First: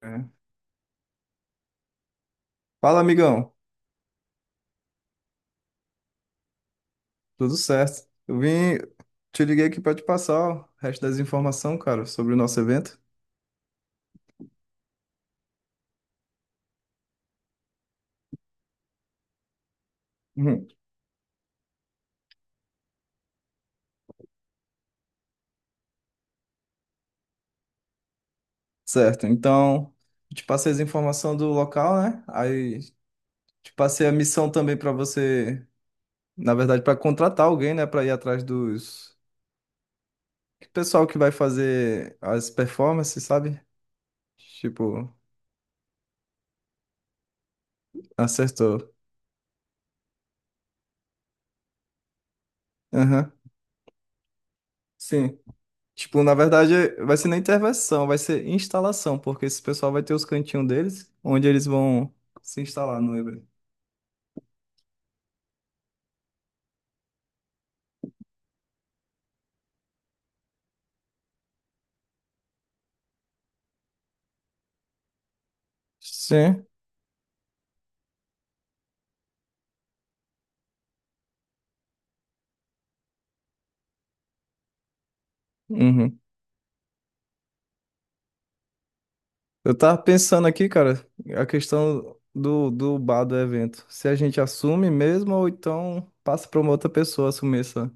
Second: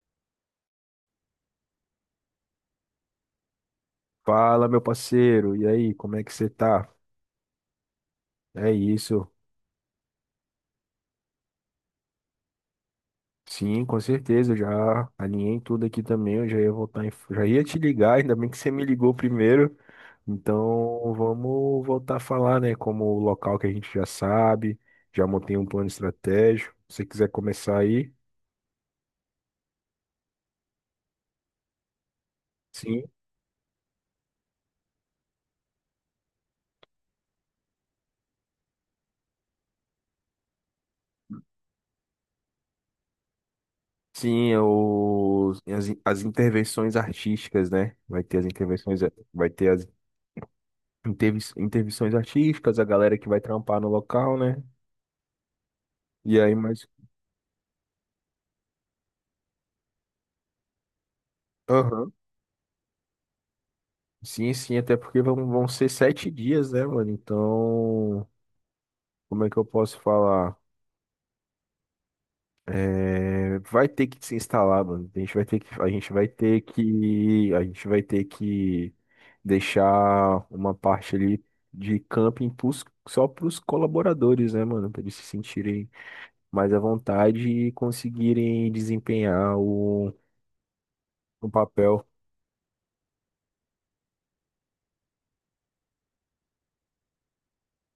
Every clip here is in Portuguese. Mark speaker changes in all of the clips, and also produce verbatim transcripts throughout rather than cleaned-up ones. Speaker 1: É. Fala, amigão.
Speaker 2: Fala, meu parceiro, e aí, como é que você tá?
Speaker 1: Tudo certo? Eu
Speaker 2: É
Speaker 1: vim,
Speaker 2: isso.
Speaker 1: te liguei aqui para te passar o resto das informações, cara, sobre o nosso evento.
Speaker 2: Sim, com certeza, já alinhei tudo aqui também, eu já ia voltar em... já ia te ligar, ainda bem que você me ligou primeiro.
Speaker 1: Uhum.
Speaker 2: Então, vamos voltar a falar, né, como o local que a gente já sabe, já montei um plano estratégico. Se você quiser começar aí.
Speaker 1: Certo, então, eu te passei as informações do local, né? Aí
Speaker 2: Sim.
Speaker 1: te passei a missão também para você, na verdade, para contratar alguém, né, para ir atrás dos que pessoal que vai fazer as performances, sabe?
Speaker 2: Sim,
Speaker 1: Tipo,
Speaker 2: os, as, as intervenções artísticas, né? Vai ter as
Speaker 1: acertou.
Speaker 2: intervenções, vai ter as intervi- intervenções artísticas, a galera que
Speaker 1: Aham.
Speaker 2: vai trampar no local, né?
Speaker 1: Sim. Tipo, na
Speaker 2: E aí, mais.
Speaker 1: verdade, vai ser nem intervenção, vai ser instalação, porque esse pessoal vai ter os cantinhos deles, onde eles
Speaker 2: Aham.
Speaker 1: vão se instalar no evento.
Speaker 2: Sim, sim, até porque vão, vão ser sete dias, né, mano? Então, como é que eu posso falar? É, vai ter que se instalar, mano. A gente vai ter que, a gente vai ter
Speaker 1: Sim.
Speaker 2: que, a gente vai ter que deixar uma parte ali de camping pros, só para os colaboradores, né, mano? Para eles se sentirem
Speaker 1: Uhum.
Speaker 2: mais à vontade e conseguirem desempenhar
Speaker 1: Eu tava
Speaker 2: o,
Speaker 1: pensando aqui, cara, a
Speaker 2: o papel.
Speaker 1: questão do, do bar do evento. Se a gente assume mesmo, ou então passa pra uma outra pessoa assumir essa.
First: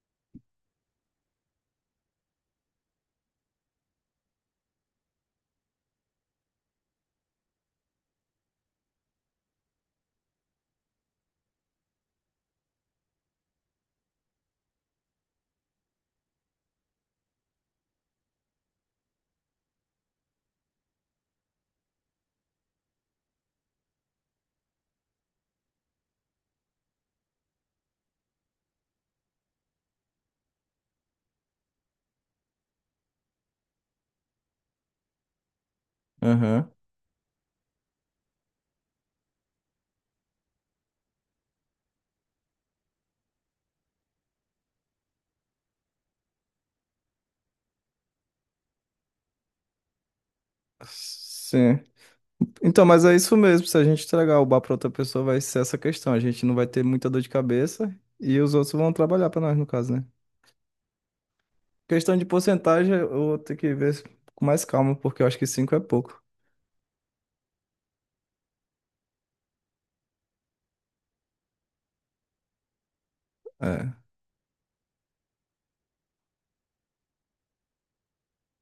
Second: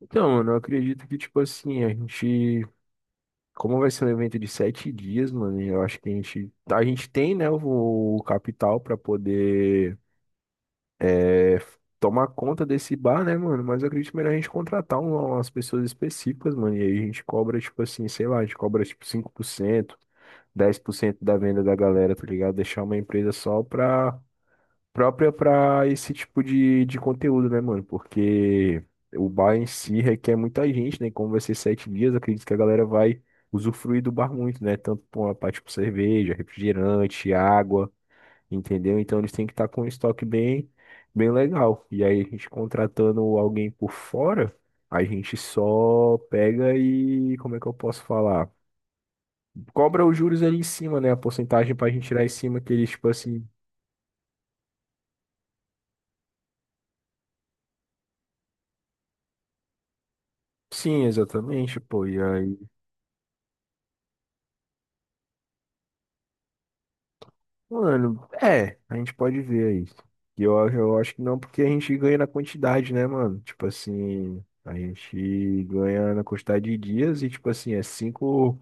Speaker 2: Então, mano, eu acredito que, tipo assim, a gente. Como vai ser um evento de sete dias, mano, eu acho que a gente, a gente tem, né, o, o capital pra poder é, tomar conta desse bar, né, mano? Mas eu acredito melhor a gente contratar um- umas pessoas específicas, mano. E aí a gente cobra, tipo assim, sei lá, a gente cobra tipo cinco por cento, dez por cento da venda da galera, tá ligado? Deixar uma empresa só pra própria para esse tipo de, de conteúdo, né, mano? Porque o bar em si requer muita gente, né? E como vai ser sete dias, eu acredito que a galera vai usufruir do bar muito, né? Tanto por uma parte com cerveja,
Speaker 1: Aham.
Speaker 2: refrigerante, água, entendeu? Então eles têm que estar com um estoque bem, bem legal. E aí a gente contratando alguém por fora, a gente só pega e, como é que eu posso falar? Cobra os juros ali em cima, né? A porcentagem
Speaker 1: Sim.
Speaker 2: pra gente tirar em cima que
Speaker 1: Então,
Speaker 2: eles,
Speaker 1: mas
Speaker 2: tipo
Speaker 1: é isso
Speaker 2: assim.
Speaker 1: mesmo. Se a gente entregar o bar para outra pessoa, vai ser essa questão. A gente não vai ter muita dor de cabeça e os outros vão trabalhar para nós, no caso, né?
Speaker 2: Sim, exatamente, pô.
Speaker 1: Questão
Speaker 2: E
Speaker 1: de
Speaker 2: aí.
Speaker 1: porcentagem, eu vou ter que ver com mais calma, porque eu acho que cinco é pouco.
Speaker 2: Mano, é, a gente pode ver isso. E eu, eu acho que não, porque a gente ganha na quantidade, né, mano? Tipo
Speaker 1: É.
Speaker 2: assim, a gente ganha na quantidade de dias e, tipo assim, é cinco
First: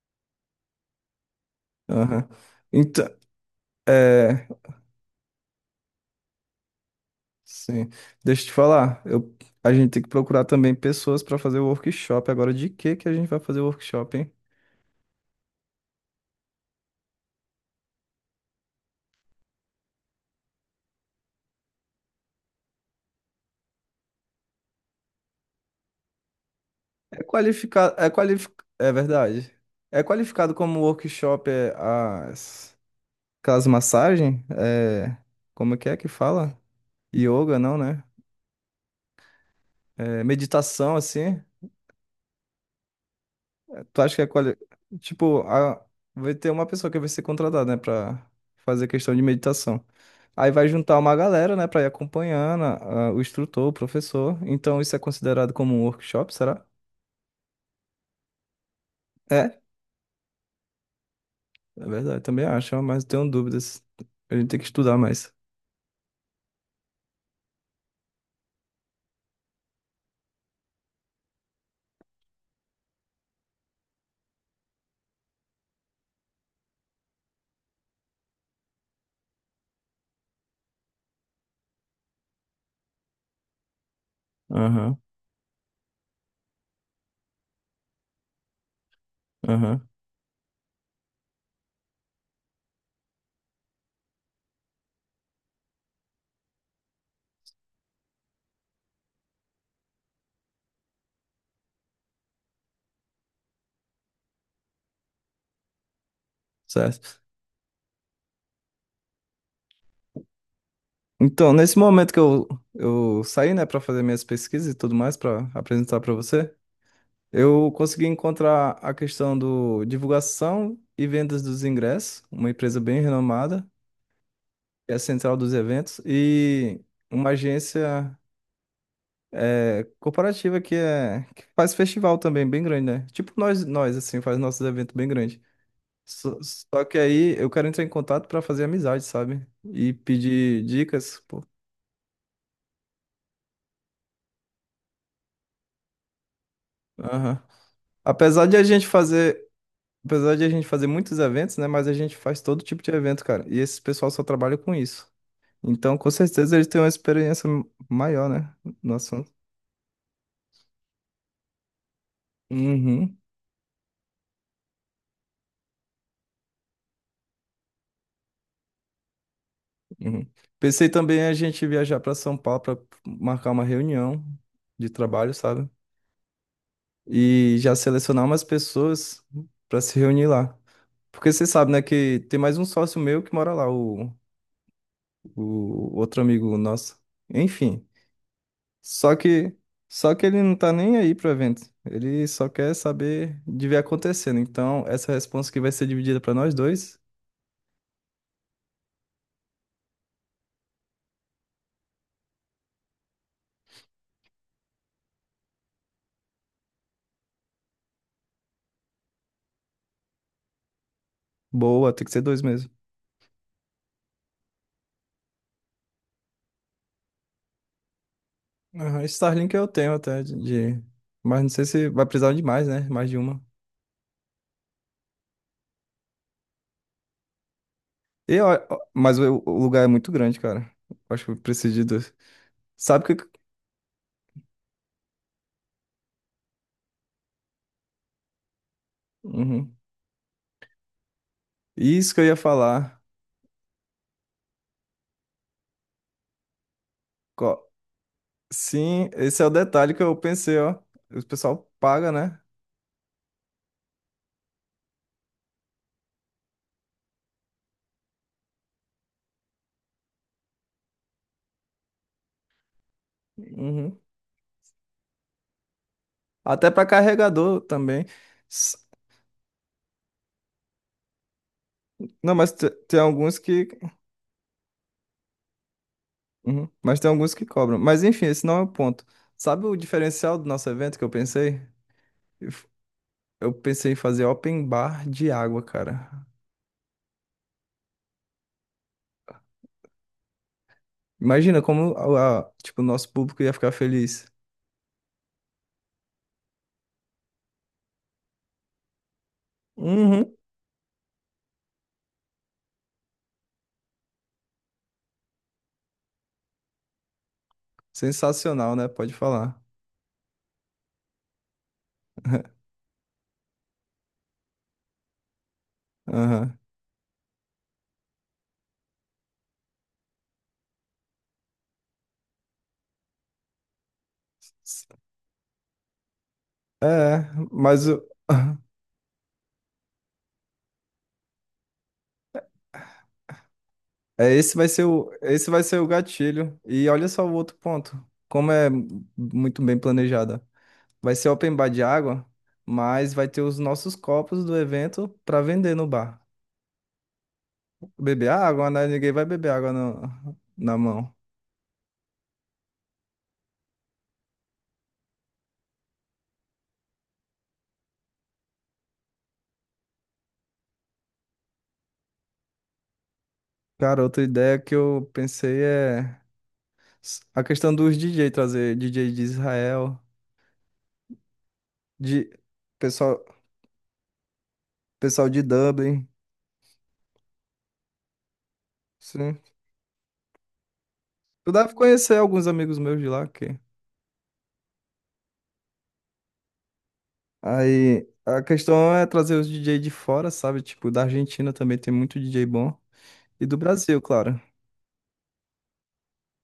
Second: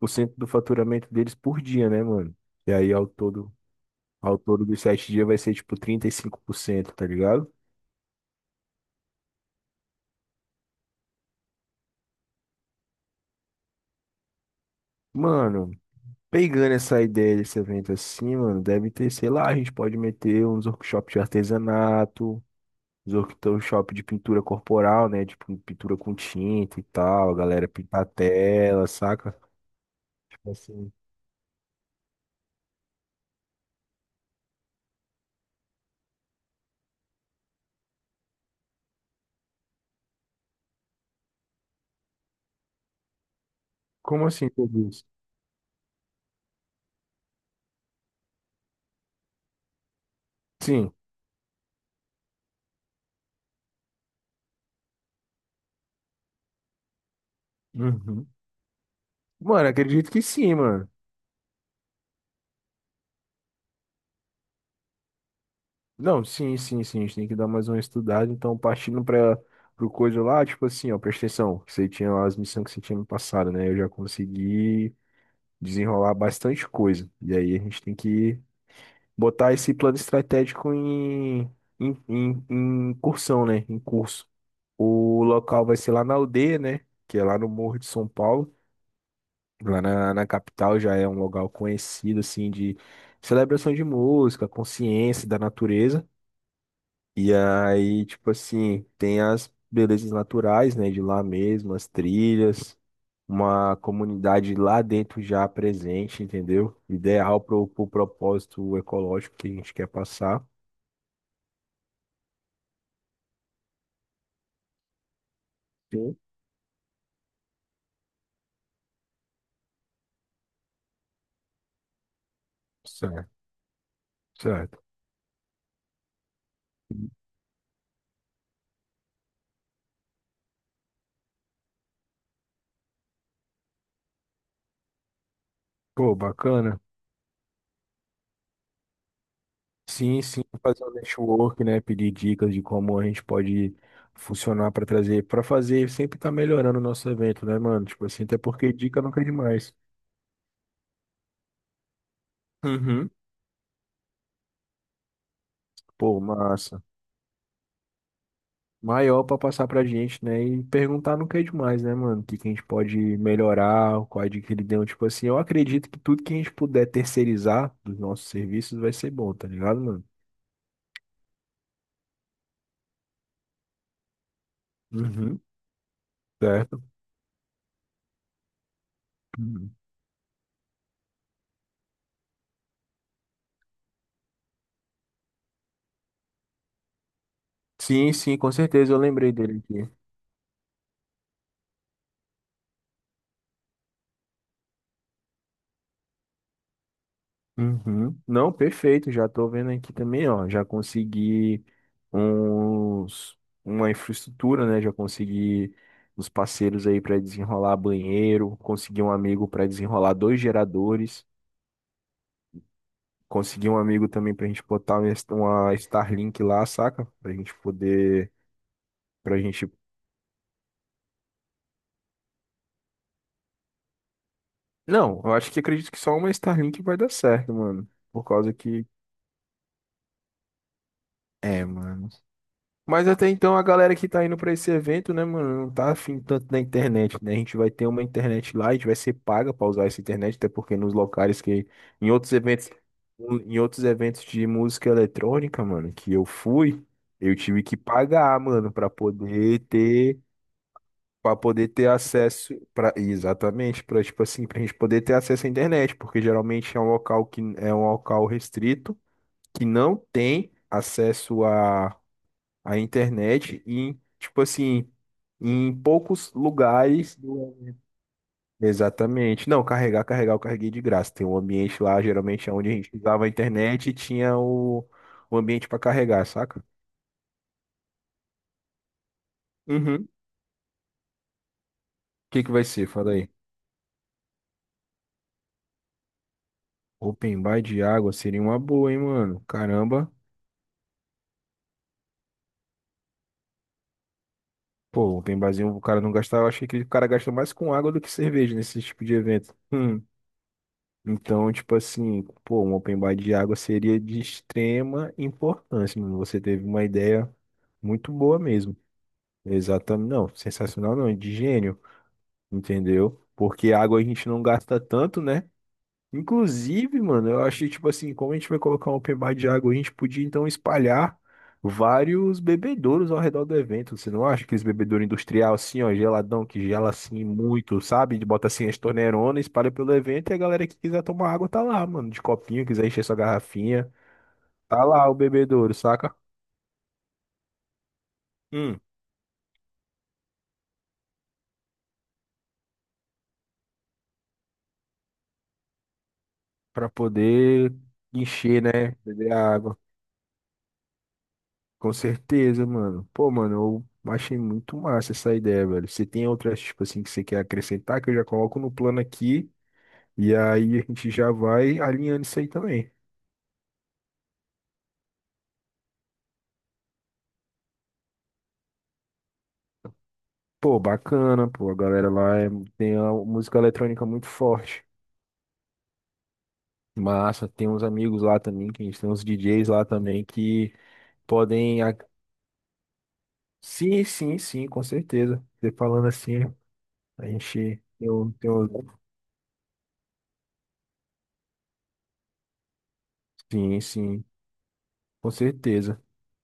Speaker 2: por cento do faturamento deles por dia, né,
Speaker 1: Aham.
Speaker 2: mano? E aí,
Speaker 1: Então,
Speaker 2: ao todo, ao
Speaker 1: é.
Speaker 2: todo dos sete dias vai ser, tipo, trinta e cinco por cento, tá ligado?
Speaker 1: Sim. Deixa eu te falar. Eu, a gente tem que procurar também pessoas para fazer o workshop. Agora, de que que a gente vai fazer o workshop, hein?
Speaker 2: Mano, pegando essa ideia desse evento assim, mano, deve ter, sei lá, a gente pode meter uns workshops de artesanato, os workshop de pintura corporal, né? Tipo, pintura com tinta e
Speaker 1: É
Speaker 2: tal, a galera
Speaker 1: qualificado.
Speaker 2: pintar a
Speaker 1: É qualificado.
Speaker 2: tela,
Speaker 1: É
Speaker 2: saca?
Speaker 1: verdade. É
Speaker 2: Tipo
Speaker 1: qualificado como
Speaker 2: assim.
Speaker 1: workshop é, as. Aquelas massagens, é, como que é que fala? Yoga, não, né? É, meditação, assim. Tu acha que é
Speaker 2: Como assim
Speaker 1: quali...
Speaker 2: tudo isso?
Speaker 1: Tipo, a- vai ter uma pessoa que vai ser contratada, né, pra fazer questão de meditação. Aí vai
Speaker 2: Sim.
Speaker 1: juntar uma galera, né, pra ir acompanhando a- a- o instrutor, o professor. Então isso é considerado como um workshop, será?
Speaker 2: Uhum.
Speaker 1: É,
Speaker 2: Mano, acredito que sim, mano.
Speaker 1: é verdade, também acho, mas tenho dúvidas. A gente tem que estudar mais.
Speaker 2: Não, sim, sim, sim. A gente tem que dar mais uma estudada. Então, partindo para pro coisa lá, tipo assim, ó, presta atenção. Você tinha lá as missões que você tinha me passado, né? Eu já consegui desenrolar bastante coisa. E aí a gente tem que botar esse plano estratégico em, em, em, em cursão, né? Em curso.
Speaker 1: Aham,
Speaker 2: O local vai ser lá na aldeia, né? Que é lá no Morro de São Paulo. Lá
Speaker 1: aham,
Speaker 2: na, na capital já é um local conhecido, assim, de celebração de música, consciência da natureza. E aí, tipo assim, tem as belezas naturais, né? De lá mesmo, as trilhas, uma comunidade lá dentro já presente, entendeu?
Speaker 1: certo.
Speaker 2: Ideal pro, pro propósito ecológico que a gente quer passar.
Speaker 1: Então, nesse momento que eu, eu saí, né, para fazer minhas pesquisas e tudo mais, para apresentar para
Speaker 2: Sim.
Speaker 1: você, eu consegui encontrar a questão do divulgação e vendas dos ingressos, uma empresa bem
Speaker 2: Certo,
Speaker 1: renomada,
Speaker 2: certo.
Speaker 1: que é a central dos eventos, e uma agência é, corporativa que, é, que faz festival também bem grande, né? Tipo nós, nós assim, faz nossos eventos bem grandes.
Speaker 2: Pô,
Speaker 1: Só,
Speaker 2: bacana.
Speaker 1: só que aí eu quero entrar em contato para fazer amizade, sabe? E
Speaker 2: Sim, sim,
Speaker 1: pedir
Speaker 2: fazer um
Speaker 1: dicas, pô.
Speaker 2: network, né? Pedir dicas de como a gente pode funcionar para trazer, para fazer, sempre tá melhorando o nosso
Speaker 1: Aham.
Speaker 2: evento, né, mano? Tipo assim, até
Speaker 1: Apesar de a
Speaker 2: porque
Speaker 1: gente
Speaker 2: dica nunca é
Speaker 1: fazer
Speaker 2: demais.
Speaker 1: Apesar de a gente fazer muitos eventos, né? Mas a gente faz todo tipo de
Speaker 2: Uhum.
Speaker 1: evento, cara. E esse pessoal só trabalha com isso. Então, com
Speaker 2: Pô,
Speaker 1: certeza, eles têm
Speaker 2: massa.
Speaker 1: uma experiência maior, né? No
Speaker 2: Maior
Speaker 1: assunto.
Speaker 2: para passar pra gente, né? E perguntar nunca é demais, né, mano? O que que a gente pode
Speaker 1: Uhum,
Speaker 2: melhorar, qual a dica que ele deu. Tipo assim, eu acredito que tudo que a gente puder terceirizar dos nossos serviços vai ser bom, tá ligado, mano?
Speaker 1: uhum. Pensei também a gente viajar para São Paulo para marcar uma reunião de trabalho,
Speaker 2: Uhum.
Speaker 1: sabe?
Speaker 2: Certo?
Speaker 1: E já selecionar umas pessoas
Speaker 2: Uhum.
Speaker 1: para se reunir lá. Porque você sabe, né, que tem mais um sócio meu que mora lá, o, o outro amigo nosso. Enfim.
Speaker 2: Sim, sim, com certeza eu
Speaker 1: Só
Speaker 2: lembrei
Speaker 1: que,
Speaker 2: dele aqui.
Speaker 1: só que ele não tá nem aí pro evento. Ele só quer saber de ver acontecendo. Então, essa resposta que vai ser dividida pra nós dois,
Speaker 2: Uhum. Não, perfeito. Já tô vendo aqui também, ó. Já consegui uns, uma infraestrutura, né? Já consegui uns parceiros aí para desenrolar banheiro. Consegui um amigo para desenrolar dois geradores.
Speaker 1: boa, tem que ser dois mesmo.
Speaker 2: Consegui um amigo também pra gente botar uma Sta- uma Starlink lá, saca? Pra gente poder.
Speaker 1: Aham,
Speaker 2: Pra
Speaker 1: Starlink eu
Speaker 2: gente.
Speaker 1: tenho até de, de- mas não sei se vai precisar de mais, né? Mais de uma.
Speaker 2: Não, eu acho que acredito que só uma Starlink vai dar certo, mano. Por
Speaker 1: E, ó,
Speaker 2: causa
Speaker 1: ó,
Speaker 2: que.
Speaker 1: mas o, o lugar é muito grande, cara. Acho que eu
Speaker 2: É,
Speaker 1: preciso de
Speaker 2: mano.
Speaker 1: dois. Sabe
Speaker 2: Mas
Speaker 1: que.
Speaker 2: até então a galera que tá indo pra esse evento, né, mano, não tá afim tanto da internet, né? A gente vai ter uma internet lá, a gente vai ser paga pra
Speaker 1: Uhum.
Speaker 2: usar essa internet, até porque nos locais que em
Speaker 1: Isso que eu
Speaker 2: outros
Speaker 1: ia
Speaker 2: eventos,
Speaker 1: falar.
Speaker 2: em outros eventos de música eletrônica, mano, que eu fui, eu tive
Speaker 1: Co-
Speaker 2: que pagar, mano, pra
Speaker 1: Sim, esse é o
Speaker 2: poder
Speaker 1: detalhe que eu
Speaker 2: ter
Speaker 1: pensei, ó. O
Speaker 2: para poder
Speaker 1: pessoal
Speaker 2: ter
Speaker 1: paga, né?
Speaker 2: acesso para exatamente, para tipo assim, pra gente poder ter acesso à internet, porque geralmente é um local que é um local restrito que não tem acesso a a internet
Speaker 1: Uhum.
Speaker 2: em, tipo assim, em poucos
Speaker 1: Até pra
Speaker 2: lugares.
Speaker 1: carregador também.
Speaker 2: Exatamente. Não, carregar, carregar, eu carreguei de graça. Tem um ambiente lá,
Speaker 1: Não,
Speaker 2: geralmente
Speaker 1: mas
Speaker 2: é onde
Speaker 1: te-
Speaker 2: a gente
Speaker 1: tem
Speaker 2: usava a
Speaker 1: alguns que.
Speaker 2: internet e tinha o, o ambiente para carregar, saca?
Speaker 1: Uhum. Mas tem alguns que cobram. Mas enfim, esse não é o ponto. Sabe o
Speaker 2: Uhum. O
Speaker 1: diferencial do nosso evento que eu pensei?
Speaker 2: que
Speaker 1: Eu
Speaker 2: que vai
Speaker 1: f-
Speaker 2: ser? Fala aí.
Speaker 1: eu pensei em fazer open bar de água, cara.
Speaker 2: Open bar de água seria uma boa, hein, mano? Caramba.
Speaker 1: Imagina como a, a- tipo, o nosso público ia ficar feliz.
Speaker 2: Pô, open barzinho, o cara não gastava. Eu achei que o cara gasta mais com água do que cerveja nesse tipo de evento. Hum.
Speaker 1: Uhum.
Speaker 2: Então, tipo assim, pô, um open bar de água seria de extrema importância, mano. Você teve uma ideia muito boa
Speaker 1: Sensacional,
Speaker 2: mesmo.
Speaker 1: né? Pode falar.
Speaker 2: Exatamente, não, sensacional não, de gênio, entendeu? Porque água a gente não gasta tanto, né?
Speaker 1: Aham.
Speaker 2: Inclusive, mano, eu achei, tipo assim, como a gente vai colocar um open bar de água, a gente podia então espalhar vários bebedouros ao redor do evento. Você não acha aqueles bebedouro industrial assim, ó, geladão, que gela assim
Speaker 1: É,
Speaker 2: muito,
Speaker 1: mas o...
Speaker 2: sabe? De bota assim as torneironas, espalha pelo evento e a galera que quiser tomar água tá lá, mano, de copinho, quiser encher sua garrafinha,
Speaker 1: é, esse vai ser
Speaker 2: tá lá
Speaker 1: o...
Speaker 2: o
Speaker 1: esse vai
Speaker 2: bebedouro,
Speaker 1: ser o
Speaker 2: saca?
Speaker 1: gatilho. E olha só o outro ponto. Como é
Speaker 2: Hum,
Speaker 1: muito bem planejada. Vai ser open bar de água, mas vai ter os nossos copos do evento pra vender no bar.
Speaker 2: pra poder
Speaker 1: Beber
Speaker 2: encher,
Speaker 1: água, né?
Speaker 2: né?
Speaker 1: Ninguém vai
Speaker 2: Beber
Speaker 1: beber água
Speaker 2: água.
Speaker 1: no- na mão.
Speaker 2: Com certeza, mano. Pô, mano, eu achei muito massa essa ideia, velho. Você tem outras, tipo assim, que você quer acrescentar, que eu já coloco no plano aqui, e aí a gente já vai alinhando isso aí também.
Speaker 1: Cara, outra ideia que eu pensei é s- a questão dos D J, trazer D J de Israel,
Speaker 2: Pô, bacana, pô, a galera
Speaker 1: de
Speaker 2: lá é- tem a
Speaker 1: pessoal,
Speaker 2: música eletrônica muito forte.
Speaker 1: pessoal de Dublin.
Speaker 2: Massa, tem uns amigos lá também, que a gente tem uns
Speaker 1: Sim.
Speaker 2: D Js lá também que
Speaker 1: Tu deve
Speaker 2: podem. A-
Speaker 1: conhecer alguns amigos meus de lá, que
Speaker 2: Sim, sim, sim, com certeza. Você falando assim, a gente.
Speaker 1: Aí
Speaker 2: Eu,
Speaker 1: a
Speaker 2: eu...
Speaker 1: questão é trazer os D J de fora, sabe? Tipo, da Argentina também tem muito D J bom. E do
Speaker 2: Sim,
Speaker 1: Brasil,
Speaker 2: sim,
Speaker 1: claro.
Speaker 2: com certeza.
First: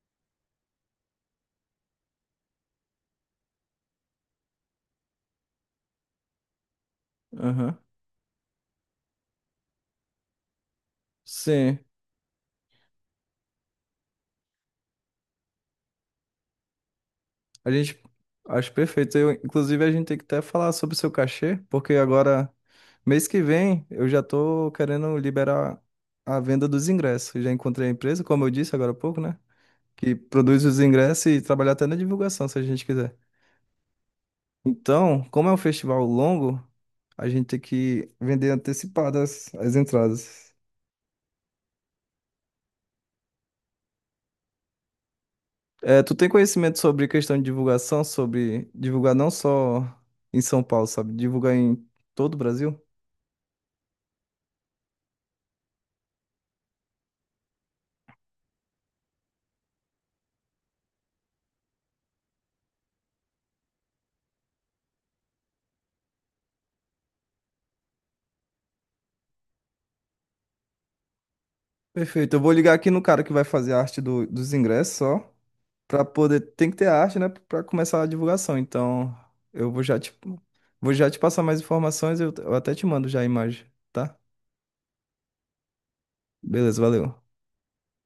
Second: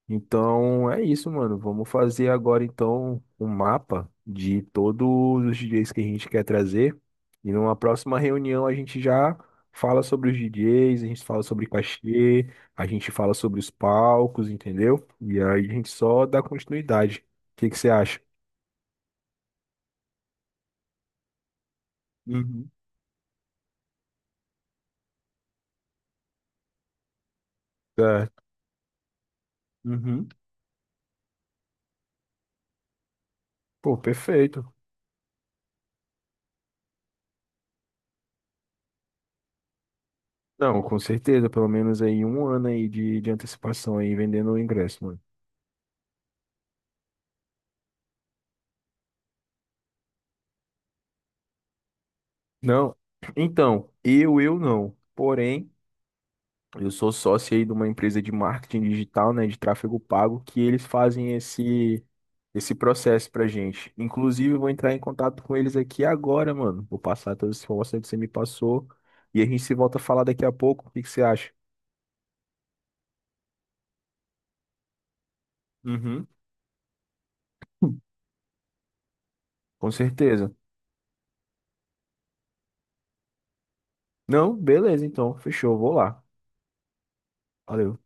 Speaker 2: Então é isso, mano. Vamos fazer agora então um mapa de todos os D Js que a gente quer trazer. E numa
Speaker 1: Aham.
Speaker 2: próxima reunião a gente já fala sobre os D Js, a gente fala sobre
Speaker 1: Sim.
Speaker 2: cachê, a gente fala sobre os palcos, entendeu? E aí a gente só dá continuidade. O que
Speaker 1: A
Speaker 2: que você
Speaker 1: gente
Speaker 2: acha?
Speaker 1: Acho perfeito. Eu, inclusive, a gente tem que até falar sobre o seu cachê, porque agora,
Speaker 2: Uhum.
Speaker 1: mês que vem, eu já tô querendo liberar a venda dos ingressos. Eu já encontrei a empresa,
Speaker 2: Certo.
Speaker 1: como eu disse agora há pouco, né? Que
Speaker 2: Uhum.
Speaker 1: produz os ingressos e trabalhar até na divulgação, se a gente quiser.
Speaker 2: Pô, perfeito.
Speaker 1: Então, como é um festival longo, a gente tem que vender antecipadas as as entradas.
Speaker 2: Não, com certeza, pelo menos aí um ano aí de, de antecipação aí vendendo o ingresso, mano.
Speaker 1: É, tu tem conhecimento sobre questão de divulgação, sobre divulgar não só em São Paulo, sabe? Divulgar em todo o Brasil?
Speaker 2: Não, então, eu, eu não. Porém, eu sou sócio aí de uma empresa de marketing digital, né, de tráfego pago, que eles fazem esse esse processo pra gente. Inclusive, eu vou entrar em contato com eles aqui agora, mano. Vou passar todas as informações que você me passou e a gente se volta a falar daqui a pouco. O que que você acha?
Speaker 1: Perfeito. Eu vou ligar aqui no cara que vai fazer a arte do- dos ingressos só, para
Speaker 2: Uhum.
Speaker 1: poder, tem que ter a arte, né, para começar a divulgação. Então, eu vou
Speaker 2: Com
Speaker 1: já te
Speaker 2: certeza.
Speaker 1: vou já te passar mais informações, eu, eu até te mando já a imagem, tá?
Speaker 2: Não, beleza, então. Fechou, vou lá.
Speaker 1: Beleza, valeu.
Speaker 2: Valeu.